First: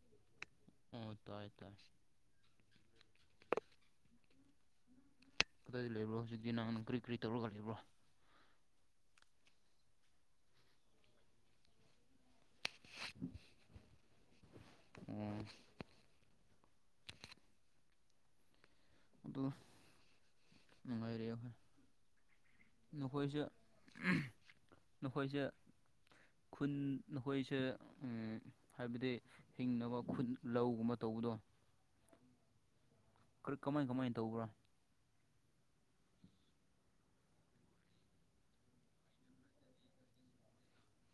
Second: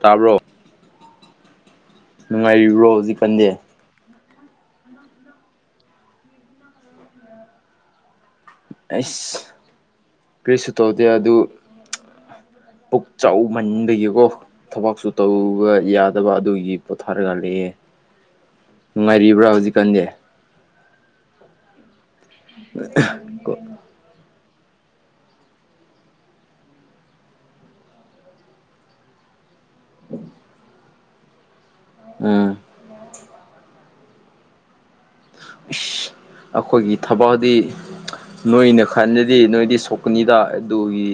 ꯇꯥꯕ꯭ꯔꯣ ꯑꯣ ꯇꯥꯏ ꯇꯥꯏ ꯅꯨꯡꯉꯥꯏꯔꯤꯕ꯭ꯔꯣ ꯍꯧꯖꯤꯛꯀꯟꯗꯤ ꯀꯗꯥꯏꯗ ꯂꯩꯕ꯭ꯔꯣ ꯍꯧꯖꯤꯛꯇꯤ ꯅꯪ ꯅꯪ ꯀꯔꯤ ꯀꯔꯤ ꯇꯧꯔꯒ ꯂꯩꯕ꯭ꯔꯣ ꯑꯩꯁ ꯀꯔꯤꯁꯨ ꯇꯧꯗꯦ ꯑꯗꯨ ꯄꯨꯛ ꯆꯥꯎꯃꯟꯕꯒꯤꯀꯣ ꯊꯕꯥꯛꯁꯨ ꯑꯣ ꯇꯧꯕ ꯌꯥꯗꯕ ꯑꯗꯨꯒꯤ ꯄꯣꯊꯥꯔꯒ ꯂꯩꯑꯦ ꯅꯨꯡꯉꯥꯏꯔꯤꯕ꯭ꯔꯥ ꯍꯧꯖꯤꯛꯀꯥꯟꯗꯤ ꯀꯔꯤ ꯑꯈꯣꯏꯅ ꯅꯈꯣꯏꯁꯨ ꯅꯈꯣꯏꯁꯨ ꯈꯨꯟ ꯅꯈꯣꯏꯁꯦ ꯎꯝ ꯍꯥꯏꯕꯗꯤ ꯍꯤꯡꯅꯕ ꯈꯨꯟ ꯂꯧꯒꯨꯝꯕ ꯇꯧꯕꯗꯣ ꯎꯝ ꯀꯔꯤ ꯀꯃꯥꯏ ꯀꯃꯥꯏꯅ ꯇꯧꯕ꯭ꯔꯣ ꯏꯁ ꯑꯈꯣꯏꯒꯤ ꯊꯕꯛꯗꯤ ꯅꯣꯏꯅ ꯈꯟꯗꯗꯤ ꯅꯣꯏꯗꯤ ꯁꯣꯛꯀꯅꯤꯗꯥ ꯑꯗꯨꯒꯤ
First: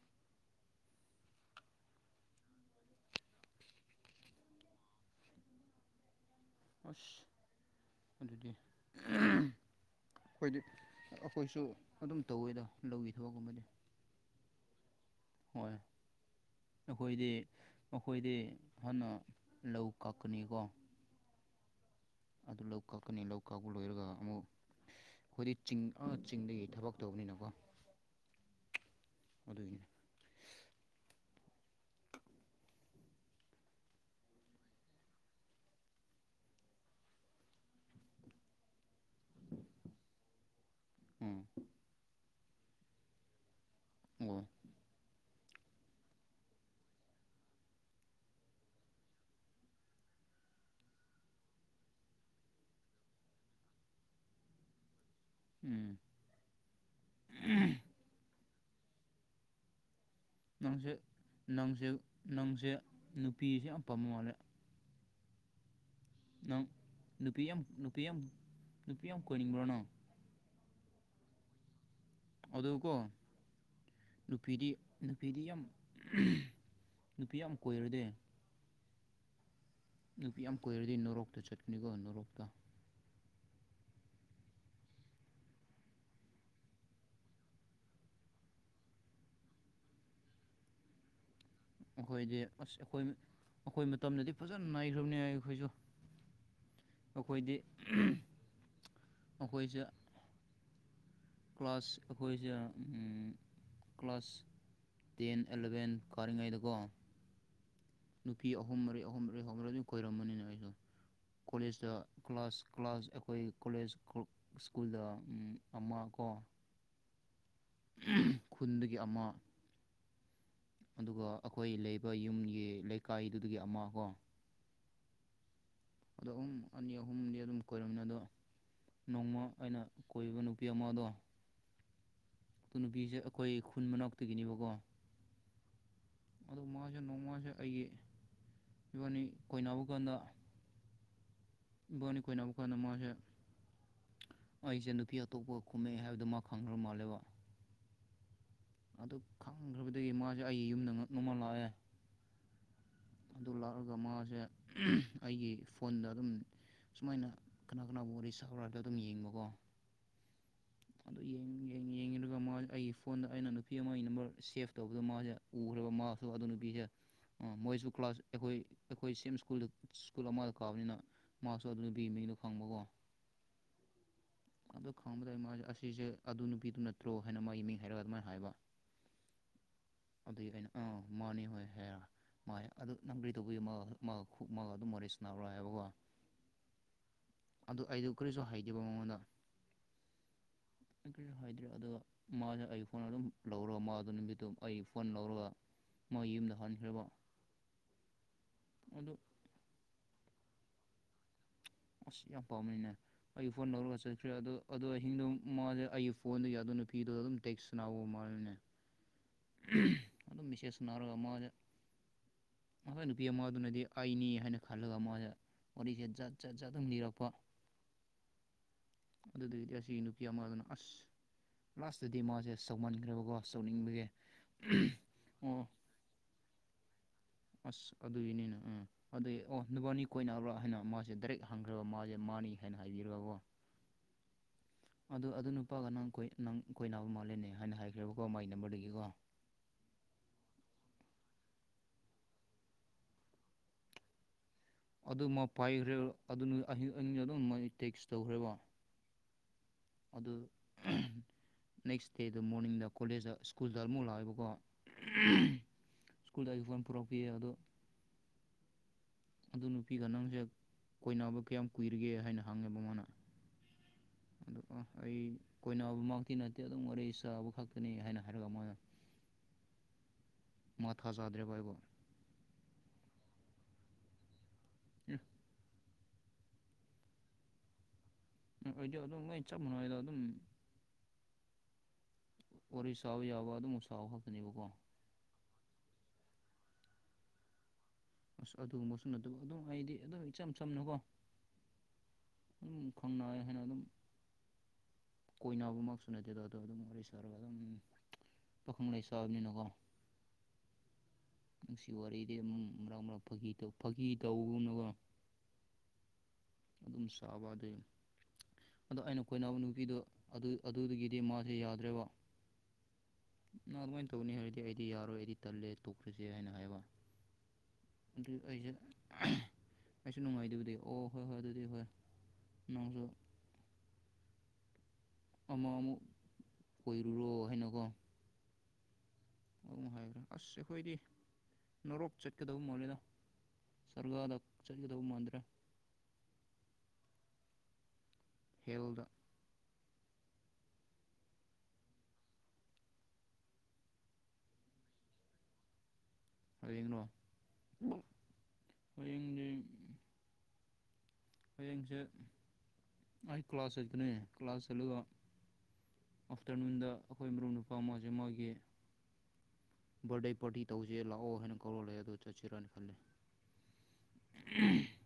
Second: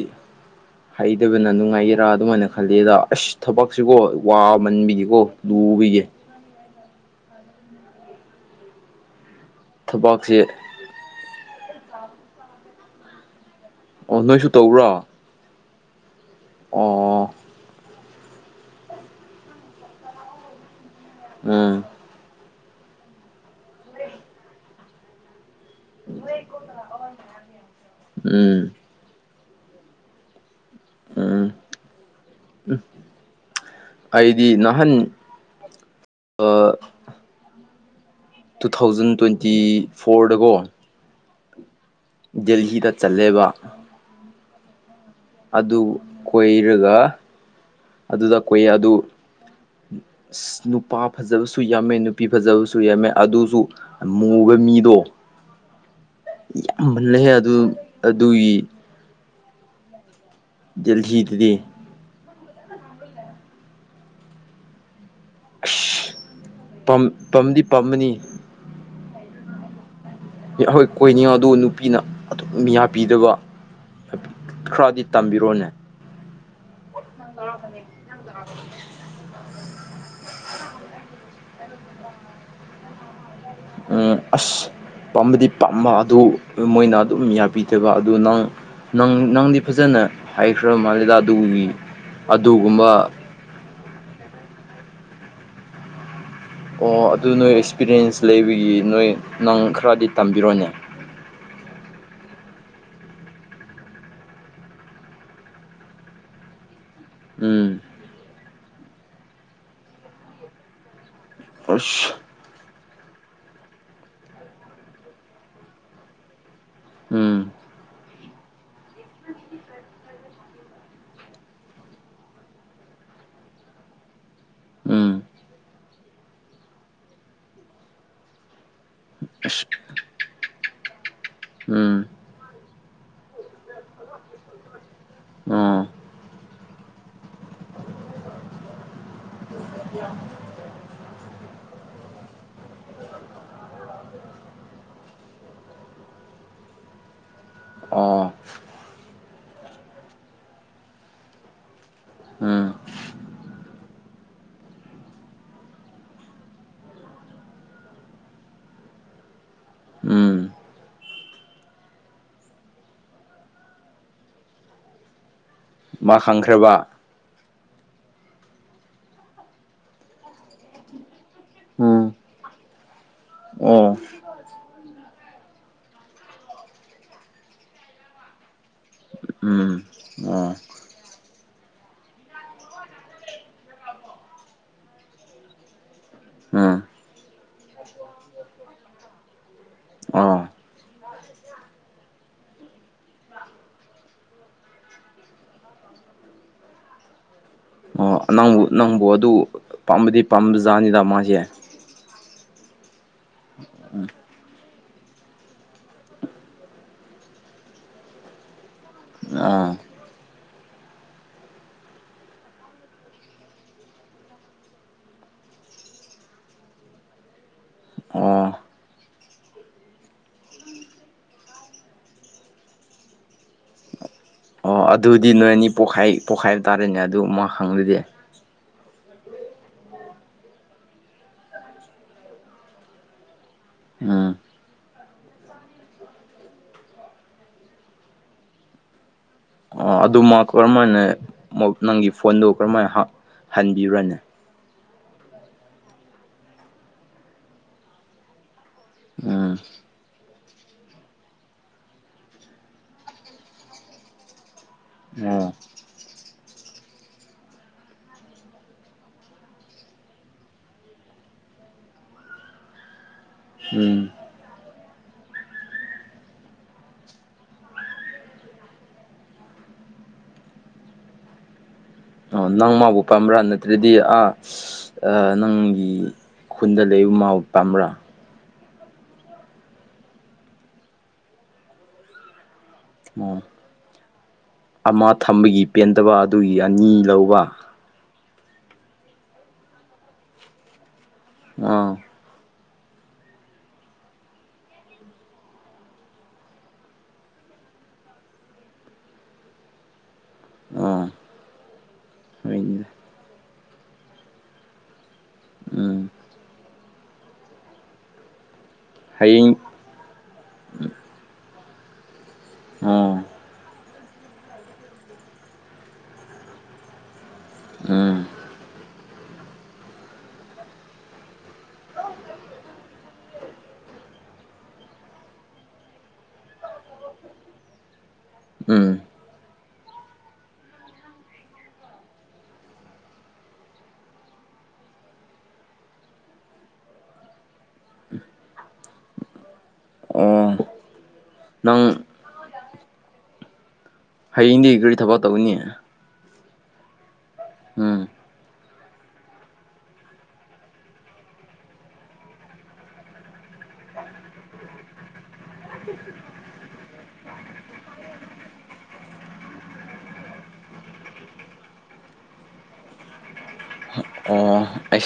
ꯍꯩꯇꯕꯅ ꯅꯨꯡꯉꯥꯏꯒꯦꯔꯥ ꯑꯗꯨꯃꯥꯏꯅ ꯈꯜꯂꯤꯗ ꯑꯁ ꯊꯕꯛꯁꯤꯀꯣ ꯋꯥꯃꯟꯕꯤꯒꯀꯣ ꯂꯨꯒꯤꯌꯦ ꯑꯁ ꯑꯗꯨꯗꯤ ꯊꯕꯛꯁꯦ ꯑꯩꯈꯣꯏꯗꯤ ꯑꯩꯈꯣꯏꯁꯨ ꯑꯗꯨꯝ ꯇꯧꯋꯦꯗ ꯂꯧꯒꯤ ꯊꯕꯛꯀꯨꯝꯕꯗꯤ ꯑꯣ ꯅꯣꯏꯁꯨ ꯇꯧꯕ꯭ꯔꯣ ꯍꯣꯏ ꯑꯣ ꯑꯩꯈꯣꯏꯗꯤ ꯑꯩꯈꯣꯏꯗꯤ ꯍꯥꯟꯅ ꯂꯧ ꯀꯛꯀꯅꯤꯀꯣ ꯎꯝ ꯑꯗꯨ ꯂꯧ ꯀꯛꯀꯅꯤ ꯂꯧ ꯀꯛꯄ ꯂꯣꯏꯔꯒ ꯑꯃꯨꯛ ꯑꯩꯈꯣꯏꯗꯤ ꯆꯤꯡ ꯆꯤꯡꯗꯒꯤ ꯊꯕꯛ ꯇꯧꯕꯅꯤꯅꯀꯣ ꯎꯝ ꯑꯗꯨꯒꯤꯅꯦ ꯎꯝ ꯎꯝ ꯑꯩꯗꯤ ꯅꯍꯥꯟ ꯑ ꯇꯨ ꯊꯥꯎꯖꯟ ꯇ꯭ꯋꯦꯟꯇꯤ ꯐꯣꯔꯗꯀꯣ ꯎꯝ ꯗꯦꯍꯤꯗ ꯆꯠꯂꯦꯕ ꯋꯥ ꯑꯗꯨ ꯀꯣꯏꯔꯒ ꯑꯗꯨꯗ ꯀꯣꯏ ꯑꯗꯨ ꯅꯨꯄꯥ ꯐꯖꯕꯁꯨ ꯌꯥꯝꯃꯦ ꯅꯨꯄꯤ ꯐꯖꯕꯁꯨ ꯌꯥꯝꯃꯦ ꯑꯗꯨꯁꯨ ꯃꯨꯕ ꯃꯤꯗꯣ ꯎꯝ ꯌꯥꯝꯃꯜꯂꯍꯦ ꯑꯗꯨ ꯑꯗꯨꯒꯤ ꯅꯪꯁꯦ ꯗꯦꯜꯍꯤꯗꯗꯤ ꯅꯪꯁꯦ ꯅꯪꯁꯦ ꯅꯨꯄꯤꯁꯦ ꯌꯥꯝ ꯄꯥꯝꯕ ꯃꯥꯜꯂꯦ ꯅꯪ ꯅꯨꯄꯤ ꯄꯥꯝꯗꯤ ꯌꯥꯝ ꯅꯨꯄꯤ ꯄꯥꯝꯃꯅꯤ ꯌꯥꯝ ꯅꯨꯄꯤ ꯑꯃ ꯀꯣꯏꯅꯤꯡꯕ꯭ꯔꯅꯣ ꯍꯣꯏ ꯀꯣꯏꯅꯤꯉ ꯑꯗꯨ ꯅꯨꯄꯤꯅ ꯑꯗꯨꯝ ꯃꯤ ꯑꯗꯨꯀꯣ ꯍꯥꯞꯄꯤꯗꯕ ꯅꯨꯄꯤꯗꯤ ꯈꯔꯗꯤ ꯅꯨꯄꯤꯗꯤ ꯌꯥꯝ ꯇꯝꯕꯤꯔꯣꯅꯦ ꯅꯨꯄꯤ ꯌꯥꯝ ꯀꯣꯏꯔꯗꯤ ꯅꯨꯄꯤ ꯌꯥꯝ ꯀꯣꯏꯏꯔꯗꯤ ꯅꯣꯔꯣꯛꯇ ꯆꯠꯀꯅꯤꯀꯣ ꯅꯣꯔꯣꯛꯇ ꯎꯝ ꯑꯁ ꯄꯥꯝꯕꯗꯤ ꯄꯥꯝꯕ ꯑꯗꯨ ꯃꯣꯏꯅ ꯑꯗꯨꯝ ꯌꯥꯕꯤꯗꯕ ꯑꯗꯨ ꯅꯪ ꯅꯪ ꯅꯪꯗꯤ ꯐꯖꯅ ꯍꯥꯏꯩꯈ꯭ꯔꯕ ꯃꯥ ꯂꯤꯂꯥ ꯑꯗꯨꯒꯤ ꯑꯩꯈꯣꯏꯗꯤ ꯑꯁ ꯑꯗꯨꯒꯨꯝꯕ ꯑꯩꯈꯣꯏ ꯑꯩꯈꯣꯏ ꯃꯇꯝꯗꯗꯤ ꯐꯖꯅ ꯅꯥꯏꯈ꯭ꯔꯕꯅꯤ ꯑꯩꯈꯣꯏꯁꯨ ꯑꯣ ꯑꯗꯨ ꯅꯣꯏ ꯑꯩꯈꯣꯏꯗꯤ ꯑꯦꯛꯁꯄꯤꯔꯤꯌꯦꯟꯁ ꯂꯩꯕꯒꯤ ꯅꯣꯏ ꯅꯪ ꯑꯩꯈꯣꯏꯁꯦ ꯈꯔꯗꯤ ꯇꯝꯕꯤꯔꯣꯅꯦ ꯀ꯭ꯂꯥꯁ ꯑꯩꯈꯣꯏꯁꯦ ꯀ꯭ꯂꯥꯁ ꯇꯦꯟ ꯑꯦꯂꯕꯦꯟ ꯀꯥꯔꯤꯉꯩꯗꯀꯣ ꯎꯝ ꯅꯨꯄꯤ ꯑꯍꯨꯝ ꯃꯩ ꯑꯍꯨꯝ ꯃꯩ ꯑꯍꯨꯝ ꯃꯩ ꯑꯗꯨꯝ ꯀꯣꯏꯔꯝꯕꯅꯤꯅ ꯑꯩꯁꯨ ꯀꯣꯂꯦꯖꯇ ꯑꯁ ꯀ꯭ꯂꯥꯁ ꯀ꯭ꯂꯥꯁ ꯑꯩꯈꯣꯏ ꯀꯣꯂꯦꯖ ꯁ꯭ꯀꯨꯜꯗ ꯑꯃ ꯀꯣ ꯎꯝ ꯈꯨꯟꯗꯒꯤ ꯑꯃ ꯑꯗꯨꯒ ꯑꯩꯈꯣꯏ ꯂꯩꯕ ꯌꯨꯝꯒꯤ ꯂꯩꯀꯥꯏꯗꯨꯗꯒꯤ ꯑꯃ ꯀꯣ ꯎꯝ ꯑꯗꯣ ꯑꯍꯨꯝ ꯑꯅꯤ ꯑꯍꯨꯝꯗꯤ ꯑꯗꯨꯝ ꯀꯣꯏꯔꯝꯃꯤꯅ ꯑꯗꯣ ꯅꯣꯡꯃ ꯑꯁ ꯑꯩꯅ ꯀꯣꯏꯕ ꯅꯨꯄꯤ ꯑꯃꯗꯣ ꯎꯝ ꯑꯗꯨ ꯅꯨꯄꯤꯁꯦ ꯑꯩꯈꯣꯏ ꯈꯨꯟ ꯃꯅꯥꯎꯛꯇꯒꯤꯅꯦꯕꯀꯣ ꯑꯣ ꯑꯗꯨ ꯃꯥꯁꯦ ꯅꯣꯡꯃꯁꯦ ꯑꯩꯒꯤ ꯏꯕꯥꯅꯤ ꯀꯣꯏꯅꯕ ꯀꯥꯟꯗ ꯏꯕꯕꯥꯣꯅꯤ ꯀꯣꯏꯅꯕ ꯀꯥꯟꯗ ꯃꯣꯏꯁꯦ ꯑꯩꯁꯦ ꯅꯨꯄꯤ ꯑꯇꯣꯞꯄ ꯀꯨꯝꯃꯛꯑꯦ ꯍꯥꯏꯕꯗꯨ ꯃꯥ ꯈꯪꯈ꯭ꯔ ꯃꯥꯜꯂꯦꯕ ꯑꯣ ꯑꯗꯨ ꯈꯪꯈ꯭ꯔꯕꯗꯒꯤ ꯃꯥꯁꯦ ꯑꯩꯒꯤ ꯌꯨꯝꯗ ꯉꯛꯅꯕꯃ ꯂꯥꯛꯑꯦ ꯎꯝ ꯑꯗꯨ ꯂꯥꯛꯑꯒ ꯃꯥꯁꯦ ꯑꯩꯒꯤ ꯐꯣꯟꯗ ꯑꯗꯨꯝ ꯁꯨꯃꯥꯏꯅ ꯀꯅꯥ ꯀꯅꯥꯕꯨ ꯋꯥꯔꯤ ꯁꯥꯔ ꯍꯥꯏꯗ ꯑꯗꯨꯝ ꯌꯦꯡꯕꯀꯣ ꯎꯝ ꯑꯗꯨ ꯌꯦꯡ ꯌꯦꯡꯉꯦ ꯑꯗꯨꯒ ꯃꯥ ꯑꯩꯒꯤ ꯐꯣꯟꯗ ꯑꯩꯅ ꯅꯨꯄꯤ ꯑꯃꯒꯤ ꯅꯝꯕꯔ ꯁꯦꯞ ꯇꯧꯕꯗꯣ ꯃꯥꯁꯦ ꯎꯈꯔ ꯃꯥ ꯃꯥꯁꯨ ꯋꯥ ꯑꯗꯨꯅ ꯄꯤꯁ ꯈꯪꯈ꯭ꯔꯕ ꯃꯣꯏꯁꯨꯕꯨ ꯀ꯭ꯂꯥꯁ ꯑꯩꯈꯣꯏ ꯑꯩꯈꯣꯏ ꯁꯦꯝ ꯁ꯭ꯀꯨꯜꯗ ꯁ꯭ꯀꯨꯜ ꯑꯃꯗ ꯀꯥꯕꯅꯤꯅ ꯃꯥꯁꯨ ꯑꯗꯨꯅ ꯄꯤ ꯎꯝ ꯃꯤꯅꯣ ꯈꯪꯕꯀꯣ ꯑꯣ ꯑꯗꯨ ꯈꯪꯕꯗ ꯃꯥꯁ ꯑꯁꯤꯁꯦ ꯑꯗꯨ ꯅꯨꯄꯤꯗꯨ ꯅꯠꯇ꯭ꯔꯣ ꯍꯥꯏꯅ ꯃꯥꯒꯤ ꯃꯤꯡ ꯍꯥꯏꯔꯒ ꯑꯗꯨꯃꯥꯏꯅ ꯍꯥꯏꯕ ꯎꯝ ꯑꯗꯨꯒꯤ ꯑꯣ ꯑꯩꯅ ꯑꯥ ꯃꯥꯅꯤ ꯍꯣꯏ ꯍꯥꯏꯔ ꯃꯥꯥꯏ ꯑꯗꯨ ꯅꯪ ꯀꯔꯤ ꯇꯧꯕꯤꯌꯨ ꯃꯥ ꯃꯥ ꯃꯥꯒ ꯑꯗꯨꯝ ꯃꯣꯔꯦ ꯁꯅꯥꯎꯔꯣꯏ ꯍꯥꯏꯕꯀꯣ ꯎꯝ ꯑꯗꯨ ꯑꯩꯗꯨ ꯀꯔꯤꯁꯨ ꯍꯥꯏꯗꯦꯕ ꯃꯉꯣꯟꯗ ꯑꯣ ꯍꯥꯏꯗ꯭ꯔꯦ ꯑꯗꯨꯒ ꯃꯥꯁ ꯑꯩ ꯐꯣꯟ ꯑꯗꯨꯝ ꯂꯧꯔꯣ ꯃꯥꯗꯣ ꯅꯨꯃꯤꯠꯇꯨ ꯑꯩ ꯐꯣꯟ ꯂꯧꯔꯒ ꯃꯣꯏ ꯌꯨꯝꯗ ꯍꯧꯟꯈ꯭ꯔꯕꯣ ꯑꯣ ꯅꯪꯕꯨ ꯅꯪꯕꯨ ꯑꯗꯨ ꯄꯥꯝꯕꯗꯤ ꯄꯥꯝꯝꯕ ꯖꯥꯠꯅꯤꯗ ꯃꯥꯁꯦ ꯑ ꯌꯥꯝ ꯄꯥꯝꯅꯤꯅ ꯑꯩ ꯐꯣꯟ ꯂꯧꯔꯒ ꯆꯠꯈ꯭ꯔꯦ ꯑ ꯑꯗꯨꯣ ꯑꯍꯤꯡꯗꯣ ꯃꯥꯁꯦ ꯑꯩꯒꯤ ꯐꯣꯟꯗꯨ ꯌꯥꯗꯣ ꯅꯨꯄꯤꯗꯨꯗ ꯑꯗꯨꯝ ꯇꯦꯛꯁ ꯅꯥꯎ ꯃꯥꯅꯦ ꯑꯥ ꯑꯗꯨꯝ ꯃꯤꯁꯦꯁꯅꯔꯒ ꯃ ꯃꯈꯣꯏ ꯅꯨꯄꯤ ꯑꯃꯗꯨꯅꯗꯤ ꯑꯩꯅꯤ ꯍꯥꯏꯅ ꯈꯜꯂꯒ ꯃꯥꯗ ꯋꯥꯔꯤꯁꯦ ꯖꯠ ꯖꯠ ꯖꯥꯠ ꯑꯗꯨꯝ ꯅꯤꯔꯛꯄ ꯑꯣ ꯑꯗꯨꯗ ꯏꯇꯤꯍꯁꯤ ꯅꯨꯄꯤ ꯑꯃ ꯑꯗꯨꯅ ꯑꯁ ꯂꯥꯁꯇꯗꯤ ꯃꯥꯁꯦ ꯁꯧꯃꯟꯈ꯭ꯔꯕꯀꯣ ꯁꯧꯅꯤꯡꯕꯒꯤꯦ ꯑꯣ ꯑꯗꯨꯗꯤ ꯅꯣꯏ ꯑꯅꯤ ꯄꯣꯛꯈꯥꯏ ꯄꯣꯛꯈꯥꯏꯕ ꯇꯥꯔꯦꯅꯦ ꯑꯗꯨ ꯃꯥ ꯈꯪꯗꯗꯤ ꯅꯤꯅ ꯎ ꯑꯗꯨꯏ ꯑꯣ ꯅꯨꯄꯥꯅꯤ ꯀꯣꯏꯅꯅꯕ꯭ꯔꯥ ꯍꯥꯏꯅ ꯃꯥꯁꯦ ꯗꯥꯏꯔꯦꯛ ꯍꯪꯈ꯭ꯔꯕ ꯃꯥꯁꯦ ꯃꯥꯅꯤ ꯍꯥꯏꯅ ꯍꯥꯏꯕꯤꯔꯕꯣ ꯎꯝ ꯑꯗ ꯑꯗꯨ ꯅꯨꯄꯥꯒ ꯅꯪꯣꯏ ꯅꯪ ꯑꯩꯈꯣꯏ ꯅꯥꯕ ꯃꯥꯂꯦꯅꯦ ꯍꯥꯏꯅ ꯍꯥꯏꯈ꯭ꯔꯦꯕꯀꯣ ꯃꯒꯤ ꯅꯝꯕꯔꯗꯒꯤꯀꯣ ꯑꯣ ꯑꯗꯨꯃ ꯀꯔꯝꯍ ꯍꯥꯏꯅ ꯅꯪꯒꯤ ꯐꯣꯟꯗꯣ ꯀꯔꯝ ꯍꯥꯏꯅ ꯍꯟꯕꯤꯔ꯭ꯔꯅꯦ ꯑꯗꯨ ꯃꯥ ꯄꯥꯏꯈ꯭ꯔꯦ ꯑꯗꯨ ꯑꯍꯤꯡ ꯑꯍꯤꯡ ꯑꯗꯨꯝ ꯃ ꯇꯦꯛꯁ ꯇꯧꯈ꯭ꯔꯦꯕ ꯎꯝ ꯑꯗꯨ ꯅꯦꯛꯁ ꯗꯦꯗ ꯃꯣꯔꯅꯤꯡꯗ ꯀꯣꯂꯦꯖꯇ ꯁ꯭ꯀꯨꯜꯗ ꯑꯃꯨꯛ ꯂꯥꯛꯑꯦꯕꯀꯣ ꯑꯣ ꯁ꯭ꯀꯨꯜꯗꯒꯤ ꯑꯩ ꯐꯝ ꯄꯨꯔꯛꯄꯤꯑ ꯑꯗꯣ ꯑꯗꯨ ꯅꯨꯄꯤꯒ ꯅꯪꯁꯦ ꯀꯣꯏꯅꯕ ꯀꯌꯥꯝ ꯀꯨꯏꯔꯤꯒꯦ ꯍꯥꯏꯅ ꯍꯪꯉꯦꯕ ꯃꯥꯅ ꯎꯝ ꯑꯗꯨ ꯑ ꯑꯩ ꯀꯣꯏꯅꯕꯃꯛꯇꯤ ꯅꯠꯇꯦ ꯑꯗꯨꯝ ꯋꯥꯔꯤꯦ ꯆꯥꯕ ꯈꯛꯇꯅꯤ ꯍꯥꯏꯅ ꯍꯥꯏꯔꯒ ꯃꯣꯏꯅ ꯃ ꯍꯖꯥꯎꯗ꯭ꯔꯦ ꯑꯣꯏꯕ ꯑꯣ ꯅꯪ ꯃꯥꯕꯨ ꯄꯥꯝꯕ꯭ꯔꯥ ꯅꯠꯇ꯭ꯔꯗꯤ ꯑꯥ ꯅꯪꯒꯤ ꯈꯨꯟꯗ ꯂꯩꯌꯨ ꯃꯥ ꯄꯥꯝ꯭ꯔꯥ ꯎ ꯑꯣꯏꯗꯤ ꯑꯗꯨꯝ ꯉꯥꯏ ꯆꯞ ꯃꯥꯟꯅ ꯍꯥꯏꯗꯣ ꯑꯗꯨꯝ ꯋꯥꯔꯤ ꯆꯥꯎꯕ ꯑꯣ ꯌꯥꯕ ꯑꯗꯨꯝꯐ ꯆꯥꯎꯕ ꯈꯥꯛꯇꯅꯦꯕꯀꯣ ꯑꯃ ꯊꯝꯕꯒꯤ ꯄꯦꯟꯗꯕ ꯑꯗꯨꯒꯤ ꯑꯅꯤ ꯂꯧꯕ ꯑꯁ ꯑꯗꯨꯒꯨꯝꯕꯁꯨ ꯅꯠꯇꯕ ꯑꯗꯨꯝ ꯑꯩꯗꯤ ꯑꯗꯨꯝ ꯏꯆꯝ ꯆꯝꯅꯨꯀꯣ ꯑꯥ ꯑꯗꯨꯝ ꯈꯣꯡꯅꯥꯏ ꯍꯥꯏꯅ ꯑꯗꯨꯝ ꯀꯣꯏꯅꯕꯃꯛꯁꯨ ꯅꯠꯇꯦꯗꯣ ꯑꯗꯣ ꯑꯗꯨꯝ ꯋꯥꯔꯤ ꯁꯥꯔꯒ ꯑꯗꯨꯝ ꯄꯥꯈꯪ ꯂꯩ ꯁꯥꯕꯅꯤꯅꯀꯣ ꯑꯥ ꯅꯨꯡꯁꯤ ꯋꯥꯔꯤꯗꯤ ꯑꯃ ꯍꯣꯏꯅꯦ ꯃꯔꯛ ꯃꯔꯛ ꯐꯥꯀꯤ ꯇꯧ ꯐꯥꯒꯤꯀꯤ ꯇꯧꯒꯨꯝꯅꯀꯣ ꯎꯝ ꯑꯗꯨꯝ ꯆꯥꯕ ꯑꯗꯨꯩ ꯑꯗꯣ ꯑꯩꯅ ꯈꯣꯏꯅꯥꯎ ꯍꯌꯦꯡ ꯅꯨꯄꯤꯗꯣ ꯑꯗꯨ ꯑꯗꯨꯗꯨꯒꯤꯗꯤ ꯃꯥꯁꯦ ꯌꯥꯗ꯭ꯔꯦꯕ ꯑ [unintelligible] ꯅ ꯑꯗꯨꯃꯥꯏꯅ ꯇꯧꯅꯤ ꯍꯥꯏꯔꯗꯤ ꯑꯩꯗꯤ ꯌꯥꯔꯣꯏ ꯑꯩꯗꯤ ꯇꯜꯂꯦ ꯇꯣꯛꯈ꯭ꯔꯨꯁꯦ ꯍꯥꯏꯅ ꯍꯥꯏꯕ ꯎꯝ ꯑꯗꯨ ꯑꯩꯁꯨ ꯑꯩꯁꯨ ꯅꯨꯡꯉꯥꯏꯗꯕꯗꯤ ꯑꯣ ꯍꯣꯏ ꯍꯣꯏ ꯑꯗꯨꯗꯤ ꯍꯣꯏ ꯅꯁꯨ ꯑꯃ ꯑꯃꯨꯛ ꯑꯣꯏꯔꯨꯔꯣ ꯍꯥꯏꯅꯀꯣ ꯎꯝ ꯑꯗꯨꯝ ꯍꯥꯏꯈ꯭ꯔꯦ ꯑꯁ ꯑꯩꯈꯣꯏꯗꯤ ꯅꯣꯔꯣꯛꯞ ꯆꯠꯀꯗꯕ ꯃꯣꯜꯂꯤꯦꯗꯣ ꯁꯔꯒꯥꯗ ꯆꯠꯒꯗꯧꯕ ꯃꯥꯟꯗ꯭ꯔꯦ ꯈꯦꯜꯗ ꯑꯣ ꯅꯪ ꯍꯌꯦꯡꯗꯤ ꯒꯥꯔꯤ ꯊꯕꯛ ꯇꯧꯅꯤ ꯍꯌꯦꯡꯅꯣ ꯎꯝ ꯍꯌꯦꯡꯗꯤ ꯍꯌꯦꯡꯁꯦ ꯑꯩ ꯀ꯭ꯂꯥꯁ ꯆꯠꯀꯅꯤ ꯀ꯭ꯂꯥꯁ ꯆꯠꯂꯒ ꯑꯥꯐꯇꯔꯅꯨꯟꯗ ꯑꯩꯈꯣꯏ ꯃꯔꯨꯞ ꯅꯨꯄꯥ ꯃꯥꯁꯦ ꯃꯥꯣꯏꯒꯤ ꯕꯔꯗꯦ ꯄꯥꯔꯇꯤ ꯇꯧꯖꯦ ꯂꯥꯛꯑꯣ ꯍꯥꯏꯅ ꯀꯧꯔꯜꯂꯦ ꯑꯗꯨ ꯆꯠꯁꯤꯔꯅ ꯈꯜꯂꯤ ꯑꯣ ꯑꯩ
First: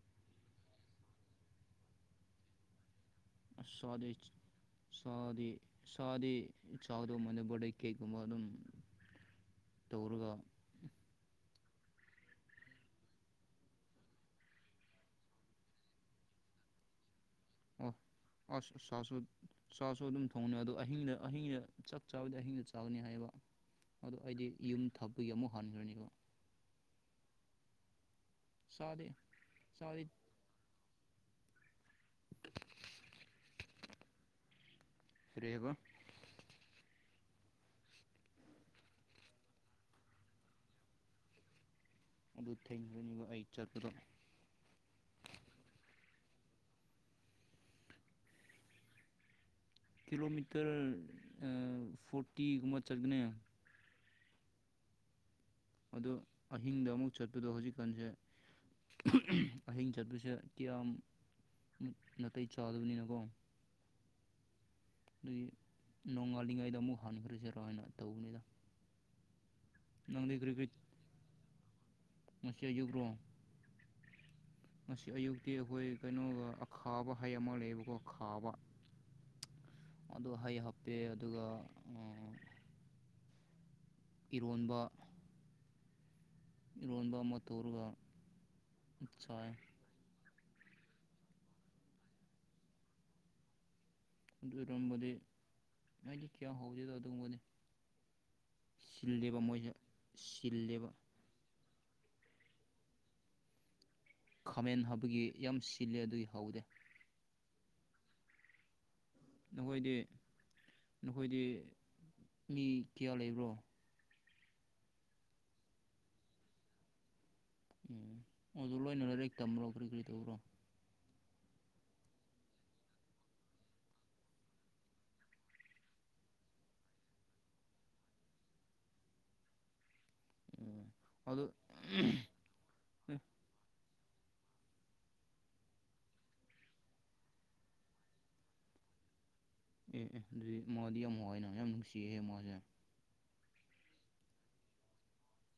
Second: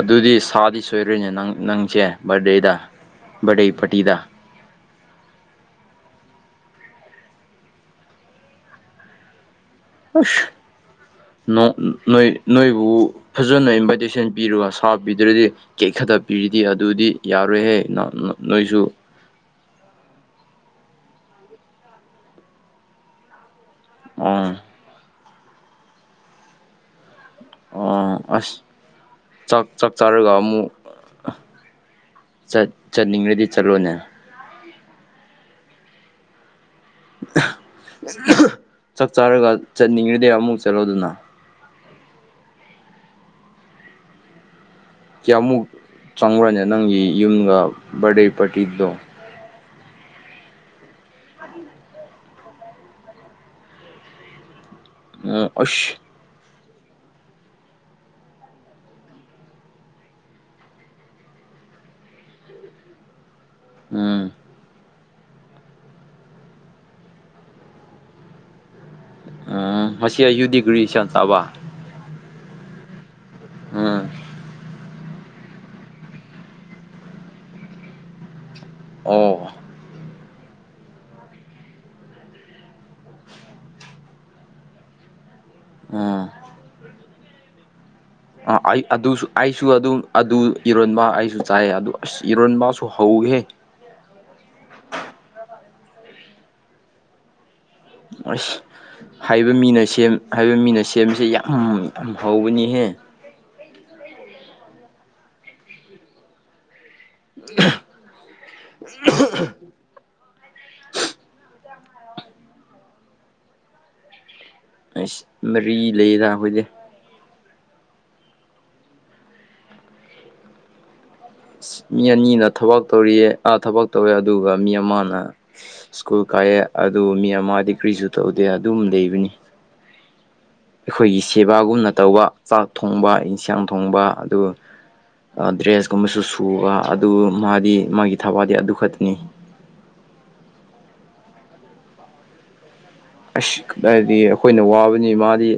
ꯑꯗꯨꯗꯤ ꯁꯥꯗꯤ ꯁꯣꯏꯔꯣꯏꯅꯦ ꯅꯪꯁꯦ ꯕꯥꯔꯗꯦꯗ ꯕꯥꯔꯗꯦ ꯄꯥꯔꯇꯤꯗ ꯁꯣꯗꯁ ꯁꯔꯤ ꯁꯥꯔꯤ ꯆꯥ ꯑꯗꯨ ꯃꯅ ꯕꯩ ꯀꯦ ꯀꯨꯝꯕ ꯑꯗꯨꯝ ꯈ ꯇꯧꯔꯒ [unintelligible] ꯅꯣꯏ ꯅꯣꯏꯕꯨ ꯐꯖꯅ ꯏꯟꯚꯥꯏꯇꯦꯁꯟ ꯄꯤꯔꯒ ꯁꯥ ꯄꯤꯗ꯭ꯔꯗꯤ ꯀꯦꯛ ꯈꯛꯇ ꯄꯤꯔꯤꯗꯤ ꯑꯗꯨꯗꯤ ꯌꯥꯔꯣꯏꯍꯦ ꯅ ꯅꯣꯏꯁꯨ ꯇꯁꯨ ꯆꯥꯁꯨ ꯑꯗꯨꯝ ꯊꯣꯡꯅꯤ ꯑꯗꯣ ꯑꯍꯤꯡꯗ ꯑꯍꯤꯡꯗ ꯆꯥꯛ ꯆꯥꯕꯗꯤ ꯑꯍꯤꯡꯗ ꯆꯥꯕꯅꯤ ꯍꯥꯏꯌꯦꯕ ꯑꯗꯣ ꯑꯩꯗꯤ ꯑꯥ ꯌꯨꯝ ꯊꯄꯒꯤ ꯑꯃꯨꯛ ꯍꯟꯈ꯭ꯔꯅꯤꯕ ꯑꯣ ꯑꯁ ꯆꯥꯗꯤ ꯆꯞ ꯆꯥꯗꯤ ꯆꯥꯔꯒ ꯑꯃꯨꯛ ꯆꯠꯅꯤꯡꯂꯗꯤ ꯆꯠꯂꯣꯅꯦ ꯐꯔ ꯍꯦꯒꯣ ꯆꯥꯛ ꯆꯥꯔꯒ ꯆꯠꯅꯤꯡꯉꯗꯤ ꯑꯃꯨꯛ ꯆꯠꯂꯣꯗꯅ ꯑꯗꯨ ꯊꯦꯡꯌꯨꯅꯤ ꯑꯩ ꯆꯠ꯭ꯔꯣ ꯀꯌꯥꯃꯨꯛ ꯆꯪꯉꯨꯔꯅꯤ ꯅꯪꯒꯤ ꯌꯨꯝꯒ ꯕꯥꯔꯗꯦ ꯄꯥꯔꯇꯤꯗꯣ ꯀꯤꯂꯣꯃꯤꯇꯔ ꯐꯣꯔꯇꯤꯒꯨꯝꯕ ꯆꯠꯒꯅꯦ ꯎꯝ ꯑꯣꯁ ꯑꯗꯣ ꯑꯍꯤꯡꯗ ꯑꯃꯨꯛ ꯆꯠꯄꯗꯣ ꯍꯧꯖꯤꯛꯀꯥꯟꯁꯦ ꯑꯍꯤꯡ ꯆꯠꯄꯁꯦ ꯀꯌꯥꯝ ꯅꯥꯇꯩ ꯆꯥꯗꯕꯅꯤꯅꯀꯣ ꯎꯝ ꯑꯗꯨꯒꯤ ꯅꯣꯡꯉꯥꯜꯂꯤꯉꯩꯗ ꯑꯃꯨꯛ ꯍꯥꯡꯅꯈ꯭ꯔꯁꯤꯔꯣ ꯍꯥꯏꯅ ꯇꯧꯕꯅꯤꯗ ꯎꯝ ꯃꯁꯤ ꯂꯪꯔꯤ ꯑꯌꯨ ꯀꯔꯤꯀ ꯗꯤꯒ꯭ꯔꯤꯁꯟ ꯇꯥꯕ ꯃꯁ ꯆꯩ ꯌꯨ꯭ꯔꯣ ꯎꯝ ꯉꯁꯤ ꯑꯌꯨꯛꯇꯤ ꯑꯩꯈꯣꯏ ꯀꯩꯅꯣꯒ ꯑꯈꯥꯕ ꯍꯩ ꯑꯃ ꯂꯩꯌꯦꯕꯀꯣ ꯑꯈꯥꯕ ꯑꯣ ꯑꯗꯨ ꯍꯩ ꯍꯥꯞꯄꯦ ꯑꯗꯨꯒ ꯏꯔꯣꯟꯕ ꯑꯥ ꯏꯔꯣꯟꯕ ꯑꯃ ꯇꯧꯔꯒ ꯑꯩ ꯑꯗꯨꯁꯨ ꯆꯥꯏ ꯑꯩꯁꯨ ꯑꯗꯨꯝ ꯑꯗꯨ ꯏꯔꯣꯟꯕ ꯑꯩꯁꯨ ꯆꯥꯏ ꯑꯗꯨ ꯑꯁ ꯏꯔꯣꯟꯕꯁꯨ ꯍꯧꯒꯦ ꯑꯗꯨ ꯑꯣꯏꯔꯝꯕꯗꯤ ꯑꯩꯗꯤ ꯀꯌꯥ ꯍꯧꯗꯗꯣ ꯑꯗꯨꯒꯨꯝꯕꯅꯤ ꯑꯁ ꯍꯥꯏꯕ ꯃꯣꯏꯁꯦ ꯃꯤꯅ ꯁꯦꯝ ꯍꯥꯏꯕ ꯃꯤꯅ ꯁꯤꯜꯂꯦꯕ ꯁꯦꯝꯕꯁꯦ ꯌꯥꯝ ꯌꯥꯝ ꯍꯧꯕꯅꯤꯍꯦ ꯈꯥꯃꯦꯟ ꯍꯥꯞꯄꯒꯤ ꯌꯥꯝ ꯁꯤꯜꯂꯦ ꯑꯗꯨꯏ ꯍꯧꯗꯦ ꯎ ꯅꯈꯣꯏꯗꯤ ꯅꯈꯣꯏꯗꯤ ꯃꯤ ꯀꯌꯥ ꯂꯩꯕ꯭ꯔꯣ ꯑꯁ ꯃꯔꯤ ꯂꯩꯌꯦꯗ ꯑꯈꯣꯏꯗꯤ ꯎꯝ ꯑꯗꯨ ꯂꯣꯏꯅ ꯂꯥꯔꯤꯛ ꯇꯝꯕ꯭ꯔꯣ ꯀꯔꯤ ꯀꯔꯤ ꯇꯧꯕ꯭ꯔꯣ ꯃꯤ ꯑꯅꯤꯅ ꯊꯕꯛ ꯇꯧꯔꯤꯌꯦ ꯑꯥ ꯊꯕꯛ ꯇꯧꯋꯦ ꯑꯗꯨꯒ ꯃꯤ ꯑꯃꯅ ꯁ꯭ꯀꯨꯜ ꯀꯥꯏꯑꯦ ꯑꯗꯨ ꯃꯤ ꯑꯃꯗꯤ ꯀ꯭ꯔꯤꯁꯨ ꯇꯧꯗꯦ ꯑꯗꯨꯝ ꯂꯩꯕꯅꯤ ꯎꯝ ꯑꯩꯈꯣꯏꯒꯤ ꯑꯗꯨ ꯁꯦꯕꯥꯒꯨꯝꯅ ꯇꯧꯕ ꯆꯥꯛ ꯊꯣꯡꯕ ꯏꯟꯁꯥꯡ ꯊꯣꯡꯕ ꯑꯗꯨꯒ ꯑ ꯗ꯭ꯔꯦꯁꯀꯨꯝꯕꯁꯨ ꯁꯨꯕ ꯑꯗꯨ ꯃꯥꯗꯤ ꯃꯥꯒꯤ ꯊꯕꯥꯗꯤ ꯑꯗꯨꯈꯛꯇꯅꯤ ꯑꯦ ꯑꯦ ꯑꯗꯨꯗꯤ ꯃꯗꯤ ꯌꯥꯝ ꯋꯥꯏꯌꯦꯅ ꯌꯥꯝ ꯅꯨꯡꯁꯤꯍꯦ ꯃꯥꯖꯦ ꯑꯁ ꯀꯗꯥꯏꯗꯩ ꯑꯩꯈꯣꯏꯅ ꯋꯥꯕꯅꯤ ꯃꯥꯗꯤ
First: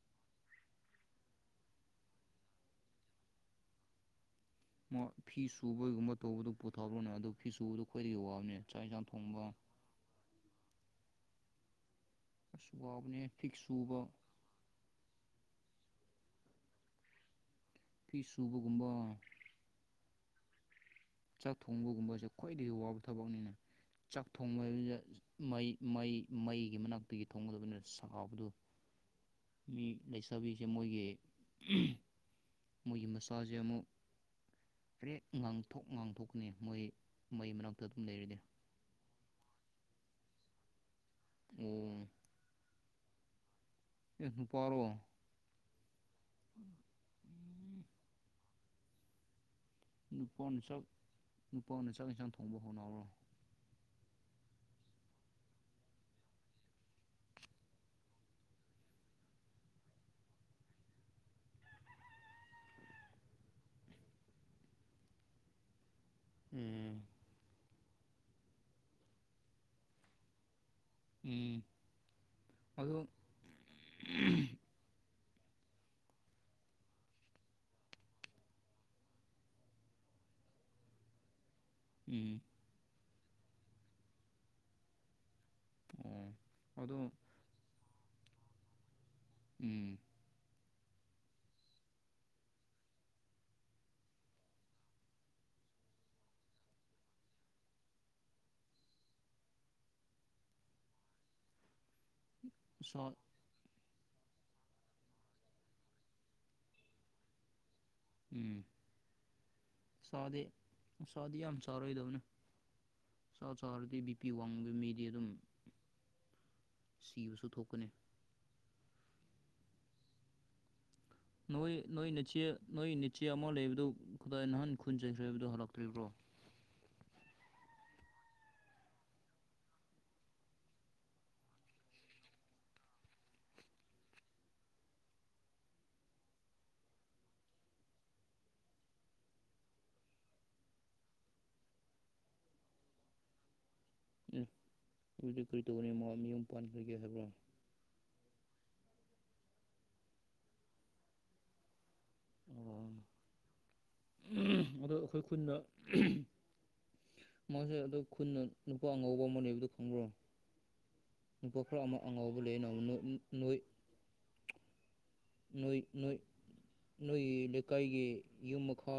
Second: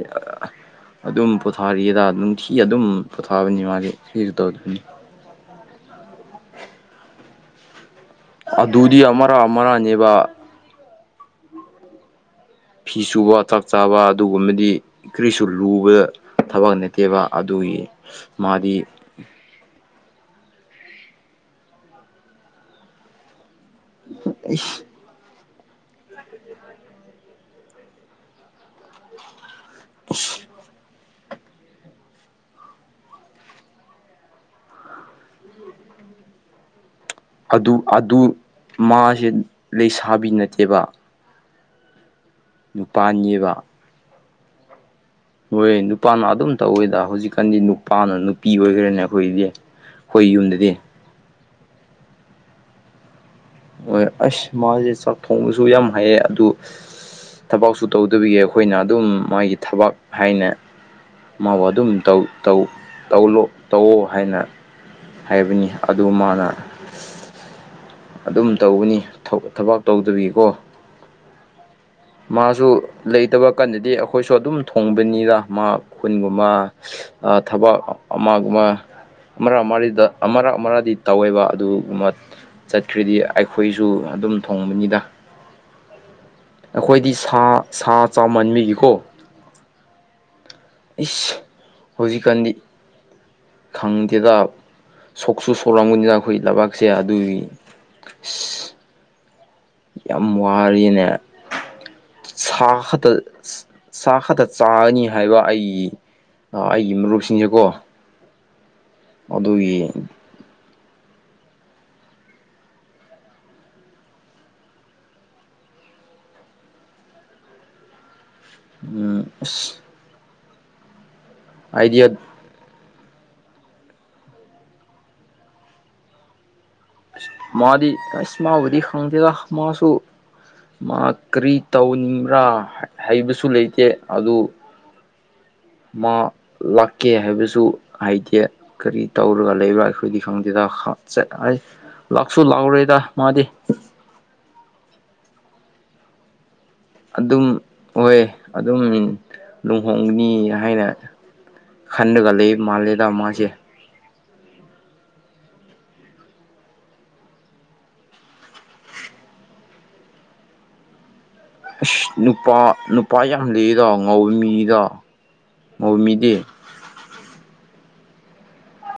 ꯑꯗꯨꯝ ꯄꯣꯊꯥꯔꯤꯗ ꯅꯨꯡꯊꯤꯒꯤ ꯑꯗꯨꯝ ꯄꯣꯊꯥꯕꯅꯤ ꯃꯥꯁꯦ ꯀ꯭ꯔꯤꯁꯨ ꯇꯧꯗꯝꯅꯤ ꯃꯥ ꯐꯤ ꯁꯨꯕꯒꯨꯝꯕ ꯇꯧꯕꯗꯣ ꯄꯣꯊꯥꯕ꯭ꯔꯣꯅꯦ ꯑꯗꯨ ꯐꯤ ꯁꯨꯕꯗꯣ ꯈꯣꯏꯗꯤ ꯋꯥꯏ ꯑꯗꯨꯗꯤ ꯑꯃꯔ ꯑꯃꯔꯅꯦꯕ ꯑꯁ ꯐꯤ ꯋꯥꯕꯅꯦ ꯁꯨꯕ ꯆꯥꯛ ꯆꯥꯕ ꯁꯨꯕ ꯑꯗꯨꯒꯨꯝꯕꯗꯤ ꯀ꯭ꯔꯤꯁꯨ ꯂꯨꯕ ꯊꯕꯛ ꯅꯠꯇꯦꯕ ꯑꯗꯨꯒꯤ ꯐꯤ ꯃꯥꯗꯤ ꯁꯨꯕꯒꯨꯝꯕ ꯆꯥꯛ ꯊꯣꯡꯕꯒꯨꯝꯕꯁꯦ ꯈ꯭ꯋꯥꯏꯗꯒꯤ ꯋꯥꯕ ꯊꯕꯛꯅꯤꯅ ꯆꯥꯛ ꯊꯣꯡꯕ ꯍꯥꯏꯕꯖꯤꯗ ꯃꯩ ꯃꯩ ꯃꯩꯒꯤ ꯃꯅꯥꯛꯇꯒꯤ ꯊꯣꯡꯒꯗꯕꯅꯤꯅ ꯁꯥꯕꯗꯨ ꯃꯤ ꯂꯩꯁꯥꯕꯤꯁꯦ ꯃꯣꯏꯒꯤ ꯃꯣꯏꯒꯤ ꯃꯁꯥꯖꯦ ꯑꯃꯨꯛ ꯔꯦꯠ ꯉꯥꯡꯊꯣꯛ ꯉꯥꯡꯊꯣꯛꯀꯅꯤ ꯃꯣꯏ ꯃꯩ ꯑꯗꯨ ꯃꯅꯥꯛꯇ ꯑꯗꯨꯝ ꯑꯗꯨ ꯂꯩꯔꯗꯤ ꯃꯥꯁꯦ ꯂꯩꯁꯥꯕꯤ ꯅꯠꯇꯦꯕ ꯑꯣ ꯅꯨꯄꯥꯅꯤꯕ ꯑꯦ ꯅꯨꯄꯥꯔꯣ ꯍꯣꯏ ꯅꯨꯄꯥꯅ ꯑꯗꯨꯝ ꯇꯧꯋꯦꯗ ꯍꯧꯖꯤꯛꯀꯥꯟꯗꯤ ꯅꯨꯄꯥꯅ ꯅꯨꯄꯤ ꯑꯣꯏꯒ꯭ꯔꯦꯅꯦ ꯑꯩꯈꯣꯏꯒꯤꯗꯤ ꯅꯨꯄꯥꯅ ꯆꯥꯛ ꯅꯨꯄꯥꯅ ꯆꯥꯛ ꯌꯦꯟꯁꯥꯡ ꯊꯣꯡꯕ ꯍꯧꯅꯕ꯭ꯔꯣ ꯍꯣꯏ ꯑꯁ ꯃꯥꯖꯦ ꯆꯥꯛ ꯊꯣꯡꯕꯁꯨ ꯌꯥꯝ ꯍꯩꯌꯦ ꯑꯗꯨ ꯊꯕꯛꯁꯨ ꯇꯧꯗꯕꯤꯒꯤ ꯑꯩꯈꯣꯏꯅ ꯑꯗꯨꯝ ꯃꯥꯒꯤ ꯊꯕꯛ ꯍꯥꯏꯅ ꯃꯥꯕꯨ ꯑꯗꯨꯝ ꯇꯧ ꯇꯧ ꯇꯧꯂꯣ ꯇꯧꯋꯣ ꯍꯥꯏꯅ ꯍꯥꯏꯕꯅꯤ ꯑꯗꯨ ꯃꯅꯥ ꯎꯝ ꯑꯗꯨꯝ ꯇꯧꯕꯅꯤ ꯊꯧ ꯊꯥꯕꯛ ꯇꯧꯗꯕꯤꯀꯣ ꯎꯝ ꯃꯥꯁꯨ ꯑꯗꯣ ꯂꯩꯇꯕ ꯀꯥꯟꯗꯗꯤ ꯑꯩꯈꯣꯏꯁꯨ ꯑꯗꯨꯝ ꯊꯣꯡꯕꯅꯤꯗ ꯃꯥ ꯈꯨꯟꯒꯨꯝꯕ ꯑ ꯊꯕꯛ ꯑꯃꯒꯨꯝꯕ ꯃꯔꯛ ꯃꯔꯤꯗ ꯑꯃꯔꯛ ꯑꯃꯔꯗꯤ ꯇꯧꯋꯦꯕ ꯑꯗꯨ ꯃꯠ ꯎꯝ ꯆꯠꯈ꯭ꯔꯗꯤ ꯑꯩꯈꯣꯏꯁꯨ ꯑꯗꯨꯝ ꯊꯣꯡꯕꯅꯤꯗ ꯑꯣ ꯑꯩꯈꯣꯏꯗꯤ ꯑꯗꯨ ꯁꯥ ꯁꯥ ꯆꯥꯃꯟꯕꯤꯒꯤꯀꯣ ꯎꯝ ꯏꯁ ꯍꯧꯖꯤꯛꯀꯥꯟꯗꯤ ꯈꯪꯗꯦꯗ ꯁꯣꯛꯁꯨ ꯁꯣꯛꯂꯝꯒꯅꯤꯗ ꯑꯩꯈꯣꯏ ꯂꯕꯥꯛꯁꯦ ꯑꯗꯨꯏ ꯌꯥꯝ ꯋꯥꯔꯦꯅꯦ ꯁꯥ ꯈꯛꯇ ꯎꯁꯥ ꯁꯥꯥ ꯈꯠꯇ ꯆꯥꯒꯅꯤ ꯍꯥꯏꯕ ꯑꯩ ꯑ ꯑꯩꯒꯤ ꯃꯥꯔꯨꯞꯁꯤꯡꯖꯦꯀꯣ ꯎꯝ ꯁꯥꯗꯤ ꯃꯁꯥꯗꯤ ꯌꯥꯝ ꯆꯥꯔꯣꯏꯗꯕꯅꯤ ꯁꯥ ꯆꯥꯔꯗꯤ ꯕꯤꯄꯤ ꯋꯥꯡꯕ ꯃꯤꯗꯤ ꯑꯗꯨꯝ ꯁꯤꯕꯁꯨ ꯊꯣꯛꯀꯅꯤ ꯎꯝ ꯑꯁ ꯅꯣꯏ ꯑꯥꯏꯗꯤꯌꯥ ꯅꯣꯏ ꯅꯆꯦ ꯅꯣꯏ ꯅꯆꯦ ꯑꯃ ꯂꯩꯕꯗꯨ ꯀꯗꯥꯏ ꯅꯍꯥꯟ ꯈꯨꯟ ꯆꯩꯈ꯭ꯔꯦ ꯍꯥꯏꯕꯗꯨ ꯍꯜꯂꯛꯇ꯭ꯔꯤꯕ꯭ꯔꯣ ꯑꯁ ꯃꯥꯗꯤ ꯑꯁ ꯃꯕꯨꯗꯤ ꯈꯪꯗꯦꯗ ꯃꯥꯁꯨ ꯃꯥ ꯀꯔꯤ ꯇꯧꯅꯤꯡꯕ꯭ꯔꯥ ꯍꯩ ꯍꯩꯕꯁꯨ ꯂꯩꯇꯦ ꯑꯗꯨ ꯃꯥ ꯂꯥꯛꯀꯦ ꯍꯥꯏꯕꯁꯨ ꯍꯥꯏꯗꯦ ꯀꯔꯤ ꯇꯧꯔꯒ ꯂꯩꯕ꯭ꯔꯥ ꯑꯩꯈꯣꯏꯗꯤ ꯈꯪꯗꯦꯗ ꯍꯥ ꯆꯠ ꯑꯥꯏ ꯂꯥꯛꯁꯨ ꯂꯥꯎꯔꯦꯗ ꯃꯥꯗꯤ ꯎꯝ ꯑꯗꯨꯗꯤ ꯀꯔꯤ ꯇꯧꯒꯅꯤ ꯃꯥ ꯃꯌꯨꯝ ꯄꯄꯟꯔꯒ ꯑꯗꯨꯝ ꯍꯣꯏ ꯑꯗꯨꯝ ꯂꯨꯍꯣꯡꯒꯅꯤ ꯍꯥꯏꯅ ꯈꯟꯂꯒ ꯂꯩ ꯑꯣ ꯃꯥꯜꯂꯦꯗ ꯃꯥꯁꯦ ꯑꯗꯣ ꯑꯩꯈꯣꯏ ꯈꯨꯟꯅ ꯃꯣꯏꯁꯦ ꯑꯗꯨ ꯈꯨꯟꯅ ꯅꯨꯄꯥ ꯑꯉꯧꯕ ꯑꯃꯅꯦꯕꯗꯨ ꯈꯪꯕ꯭ꯔꯣ ꯅꯨꯄꯥ ꯈ ꯑꯁ ꯑꯃꯛ ꯑꯉꯥꯎꯕ ꯂꯩ ꯅꯨꯄꯥ ꯅꯨꯄꯥ ꯌꯥꯝ ꯅꯣꯏ ꯂꯩꯌꯦꯗ ꯉꯧꯕ ꯃꯤꯗ ꯣꯏ ꯉꯧꯕ ꯃꯤꯗꯤ ꯅꯣꯏ ꯂꯩꯀꯥꯏꯒꯤ ꯌꯨꯝ ꯃꯈꯥ